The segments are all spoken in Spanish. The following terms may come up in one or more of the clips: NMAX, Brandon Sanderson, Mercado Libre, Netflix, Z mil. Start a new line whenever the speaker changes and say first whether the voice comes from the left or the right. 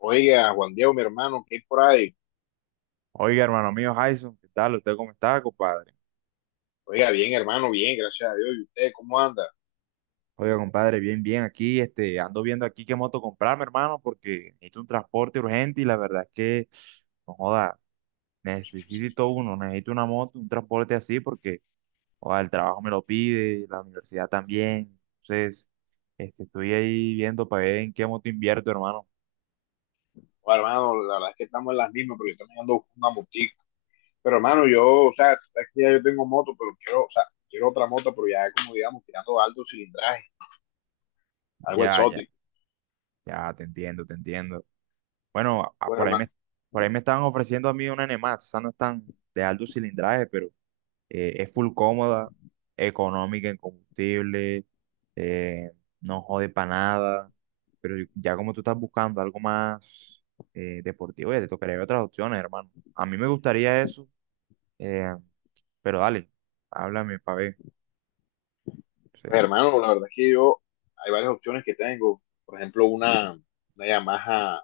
left: Oiga, Juan Diego, mi hermano, ¿qué hay por ahí?
right: Oiga, hermano mío, Jason, ¿qué tal? ¿Usted cómo está, compadre?
left: Oiga, bien, hermano, bien, gracias a Dios. ¿Y usted cómo anda?
right: Oiga, compadre, bien, bien, aquí, ando viendo aquí qué moto comprarme, hermano, porque necesito un transporte urgente y la verdad es que, no joda, necesito uno, necesito una moto, un transporte así, porque, joda, el trabajo me lo pide, la universidad también, entonces, estoy ahí viendo para ver en qué moto invierto, hermano.
left: Bueno, hermano, la verdad es que estamos en las mismas, pero yo también ando buscando una motica. Pero, hermano, yo, o sea, tú sabes que ya yo tengo moto, pero quiero, o sea, quiero otra moto, pero ya como, digamos, tirando alto cilindraje, algo
right: Ya, ya,
left: exótico.
right: ya, te entiendo, te entiendo. Bueno,
left: Pues,
right: por ahí
left: hermano,
right: por ahí me estaban ofreciendo a mí una NMAX, esa no es tan de alto cilindraje, pero es full cómoda, económica en combustible, eh, no jode para nada, pero ya como tú estás buscando algo más deportivo, ya te tocaría ver otras opciones, hermano. A mí me gustaría eso, eh, pero dale, háblame para ver. Sí.
left: pues, hermano, la verdad es que yo, hay varias opciones que tengo. Por ejemplo, una Yamaha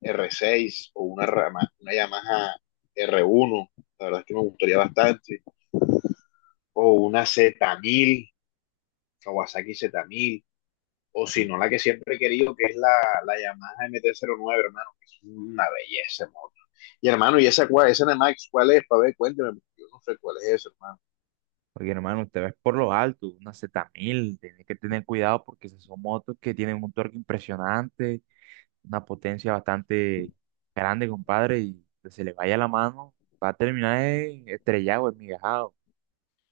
left: r seis o una, una Yamaha r uno, la verdad es que me gustaría bastante. O una z mil, Kawasaki z mil, o si no,
right: Mm.
left: la que siempre he querido, que es la Yamaha mt nueve, hermano, que es una belleza, hermano. Y hermano, ¿y esa, cuál, esa Nemax cuál es? Para ver, cuénteme, yo no sé cuál es eso, hermano.
right: Porque hermano, usted ves por lo alto, una Z1000 tiene que tener cuidado porque esas son motos que tienen un torque impresionante, una potencia bastante grande, compadre, y que se le vaya la mano, va a terminar estrellado, enmigajado.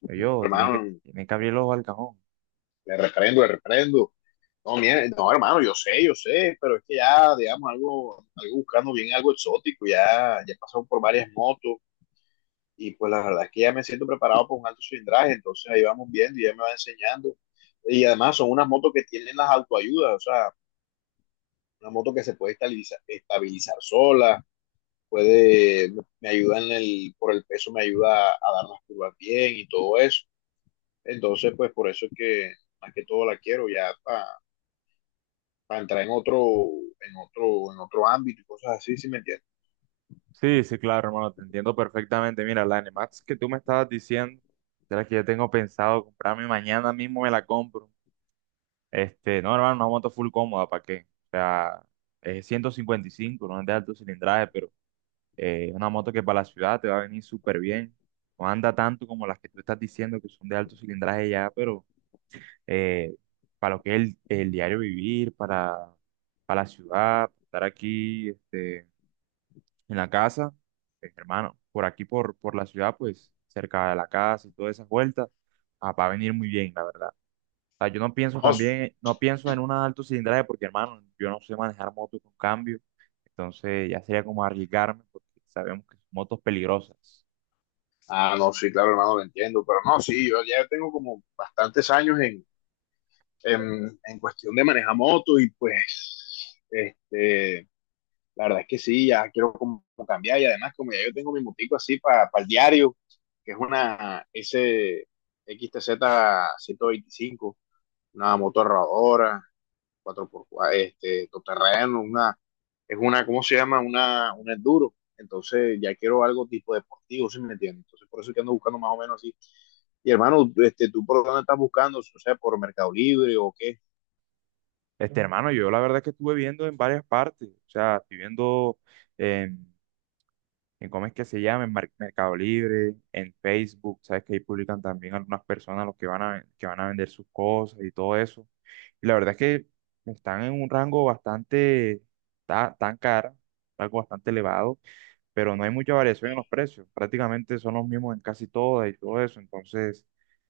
right: Tiene
left: Hermano,
right: tiene que abrir el ojo al cajón.
left: le reprendo, le reprendo. No, mire, no, hermano, yo sé, pero es que ya, digamos, algo, algo buscando bien algo exótico, ya, ya he pasado por varias motos y pues la verdad es que ya me siento preparado para un alto cilindraje, entonces ahí vamos viendo y ya me va enseñando. Y además son unas motos que tienen las autoayudas, o sea, una moto que se puede estabilizar, estabilizar sola, puede, me ayuda en el, por el peso, me ayuda a dar las curvas bien y todo eso. Entonces, pues por eso es que más que todo la quiero ya para pa entrar en otro, en otro, en otro ámbito y cosas así, si ¿sí me entiendes?
right: Sí, sí, claro, hermano, te entiendo perfectamente. Mira, la N Max que tú me estabas diciendo, de la que yo tengo pensado comprarme mañana mismo, me la compro. No, hermano, una moto full cómoda, ¿para qué? O sea, es 155, no es de alto cilindraje, pero es una moto que para la ciudad te va a venir súper bien. No anda tanto como las que tú estás diciendo que son de alto cilindraje ya, pero eh, para lo que es el diario vivir, para la ciudad, estar aquí en la casa, hermano, por aquí, por la ciudad, pues cerca de la casa y todas esas vueltas, ah, va a venir muy bien, la verdad sea, yo no pienso
left: No,
right: también, no pienso en una alto cilindraje porque, hermano, yo no sé manejar motos con cambio, entonces ya sería como arriesgarme porque sabemos que son motos peligrosas.
left: ah, no, sí, claro, hermano, lo entiendo, pero no, sí, yo ya tengo como bastantes años en cuestión de manejar motos y pues, este, la verdad es que sí, ya quiero como cambiar y además como ya yo tengo mi motico así para el diario, que es una S X T Z ciento veinticinco, una moto rodadora, cuatro por 4 este, todoterreno, una, es una, ¿cómo se llama? Una, un enduro. Entonces ya quiero algo tipo deportivo, si me entiendes. Entonces por eso es que ando buscando más o menos así. Y hermano, este, ¿tú por dónde estás buscando? O sea, ¿por Mercado Libre o qué?
right: Ujú. Hermano, yo la verdad es que estuve viendo en varias partes, o sea, estoy viendo en, en cómo es que se llama, en Mercado Libre, en Facebook, sabes que ahí publican también algunas personas los que van a vender sus cosas y todo eso. Y la verdad es que están en un rango bastante tan, cara, algo bastante elevado. Pero no hay mucha variación en los precios. Prácticamente son los mismos en casi todas y todo eso. Entonces,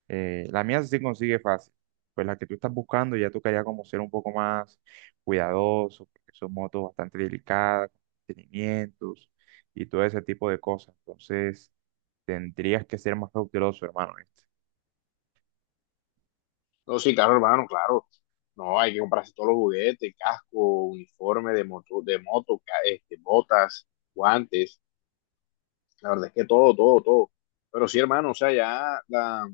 right: la mía sí consigue fácil. Pues la que tú estás buscando ya tocaría como ser un poco más cuidadoso, porque son motos bastante delicadas, con mantenimientos y todo ese tipo de cosas. Entonces, tendrías que ser más cauteloso, hermano.
left: No, sí, claro, hermano, claro. No, hay que comprarse todos los juguetes, casco, uniforme de moto, este, botas, guantes. La verdad es que todo, todo, todo. Pero sí, hermano, o sea, ya la,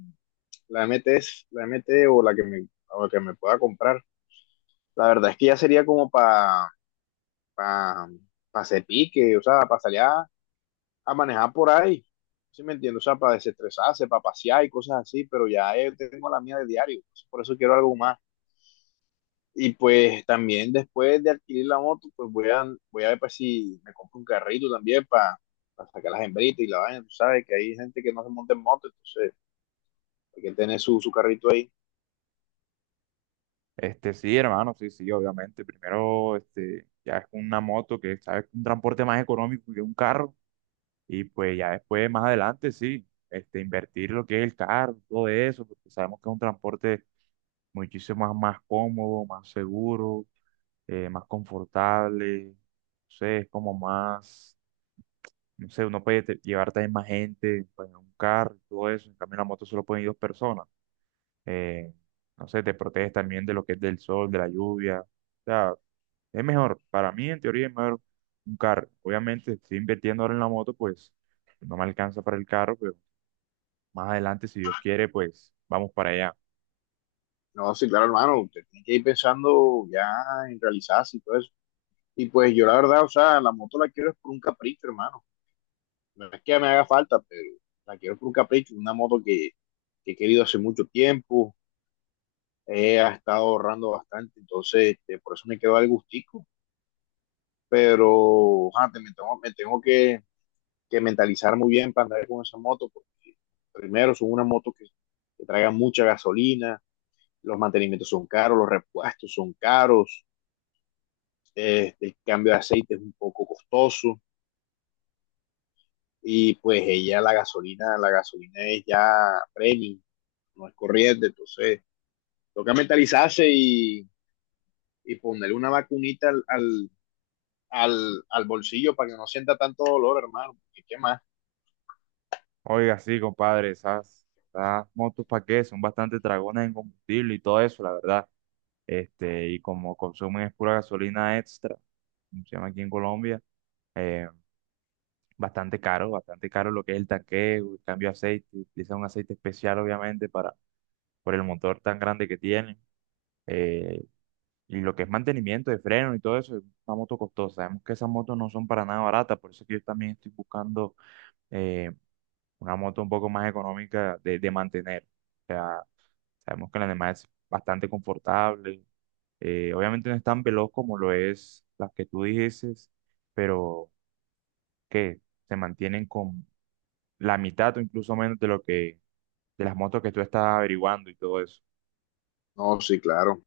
left: la MT la M T o la que me, o la que me pueda comprar. La verdad es que ya sería como para pa, pa pa hacer pique, o sea, para salir a manejar por ahí. ¿Sí me entiendes? O sea, para desestresarse, para pasear y cosas así, pero ya tengo la mía de diario. Pues, por eso quiero algo más. Y pues también después de adquirir la moto, pues voy a, voy a ver pues, si me compro un carrito también para sacar las hembritas y la vaina. Tú sabes que hay gente que no se monta en moto, entonces hay que tener su, su carrito ahí.
right: Sí, hermano, sí, sí, obviamente. Primero, ya es una moto que sabes que es un transporte más económico que un carro. Y pues ya después, más adelante, sí, invertir lo que es el carro, todo eso, porque sabemos que es un transporte muchísimo más, más cómodo, más seguro, más confortable, no sé, es como más, no sé, uno puede llevar también más gente, pues en un carro, y todo eso, en cambio en la moto solo pueden ir dos personas, eh, no sé, te proteges también de lo que es del sol, de la lluvia, o sea, es mejor, para mí en teoría es mejor un carro, obviamente estoy invirtiendo ahora en la moto, pues no me alcanza para el carro, pero más adelante, si Dios quiere, pues vamos para allá.
left: No, sí, claro, hermano, usted tiene que ir pensando ya en realizarse y todo eso. Y pues yo la verdad, o sea, la moto la quiero es por un capricho, hermano. No es que me haga falta, pero la quiero por un capricho, una moto que he querido hace mucho tiempo, he estado ahorrando bastante, entonces este, por eso me quedó el gustico. Pero ah, me tengo que, mentalizar muy bien para andar con esa moto, porque primero son una moto que traiga mucha gasolina, los mantenimientos son caros, los repuestos son caros, el cambio de aceite es un poco costoso y pues ella la gasolina es ya premium, no es corriente, entonces toca mentalizarse y ponerle una vacunita al, al, al, al bolsillo para que no sienta tanto dolor, hermano, ¿y qué más?
right: Oiga, sí, compadre, esas, esas motos para qué, son bastante dragones en combustible y todo eso, la verdad. Y como consumen es pura gasolina extra, como se llama aquí en Colombia, eh, bastante caro lo que es el tanqueo, el cambio de aceite, utilizan un aceite especial, obviamente, para, por el motor tan grande que tienen. eh, y lo que es mantenimiento de freno y todo eso, es una moto costosa. Sabemos que esas motos no son para nada baratas, por eso que yo también estoy buscando eh, una moto un poco más económica de mantener. O sea, sabemos que la demás es bastante confortable. Obviamente no es tan veloz como lo es las que tú dices, pero que se mantienen con la mitad o incluso menos de lo que de las motos que tú estás averiguando y todo eso.
left: No, sí, claro.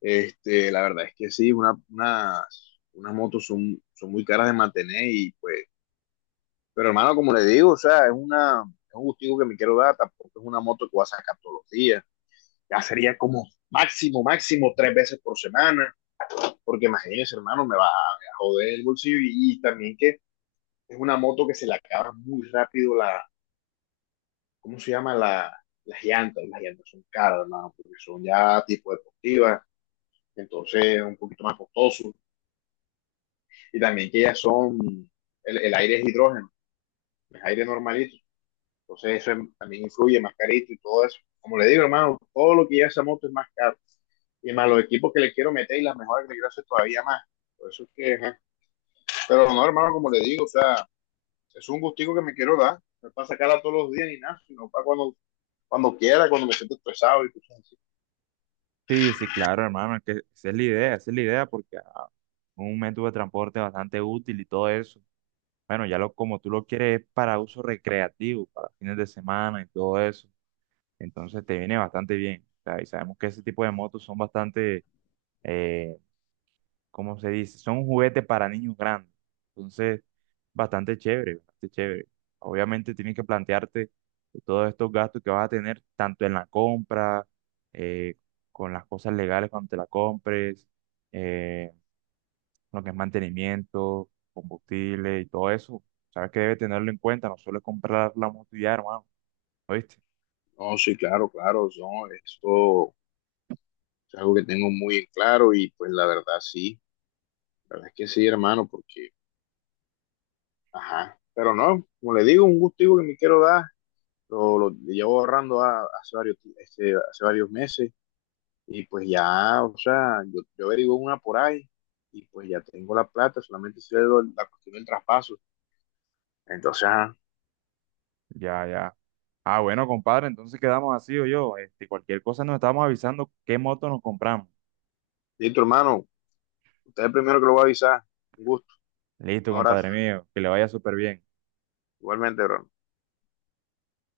left: Este, la verdad es que sí, una, unas, unas motos son, son muy caras de mantener y pues, pero hermano, como le digo, o sea, es una, es un gustico que me quiero dar, tampoco es una moto que voy a sacar todos los días, ya sería como máximo, máximo 3 veces por semana, porque imagínense, hermano, me va a joder el bolsillo y también que es una moto que se le acaba muy rápido la, ¿cómo se llama? La, las llantas son caras, hermano, porque son ya tipo deportivas, entonces es un poquito más costoso y también que ellas son, el aire es hidrógeno, es aire normalito, entonces eso es- también influye, más carito y todo eso. Como le digo, hermano, todo lo que lleva esa moto es más caro, y más los equipos que le quiero meter y las mejoras que le quiero hacer todavía más, por eso es que, ajá. Pero no, hermano, como le digo, o sea, es un gustico que me quiero dar, no es para sacarla todos los días ni nada, sino para cuando, cuando quiera, cuando me siento estresado y cosas así.
right: Sí, sí, claro, hermano, es que esa es la idea, esa es la idea porque ah, un método de transporte bastante útil y todo eso. Bueno, ya lo como tú lo quieres es para uso recreativo, para fines de semana y todo eso. Entonces te viene bastante bien. O sea, y sabemos que ese tipo de motos son bastante, eh, ¿cómo se dice? Son un juguete para niños grandes. Entonces, bastante chévere, bastante chévere. Obviamente tienes que plantearte todos estos gastos que vas a tener, tanto en la compra, eh, con las cosas legales cuando te la compres, eh, lo que es mantenimiento, combustible y todo eso. Sabes que debes tenerlo en cuenta, no solo es comprar la moto y ya, hermano. ¿Oíste?
left: No, sí, claro, claro, no, esto es algo que tengo muy en claro y pues la verdad sí, la verdad es que sí, hermano, porque ajá, pero no, como le digo, un gustico que me quiero dar, lo llevo ahorrando hace varios, este, hace varios meses y pues ya, o sea, yo averiguo una por ahí y pues ya tengo la plata, solamente sé la cuestión del traspaso. Entonces, ajá,
right: Ya, ya. Ah, bueno, compadre, entonces quedamos así o yo. Cualquier cosa nos estamos avisando qué moto nos compramos.
left: listo, hermano, usted es el primero que lo va a avisar. Un gusto,
right: Listo,
left: un abrazo,
right: compadre mío, que le vaya súper bien.
left: igualmente, bro.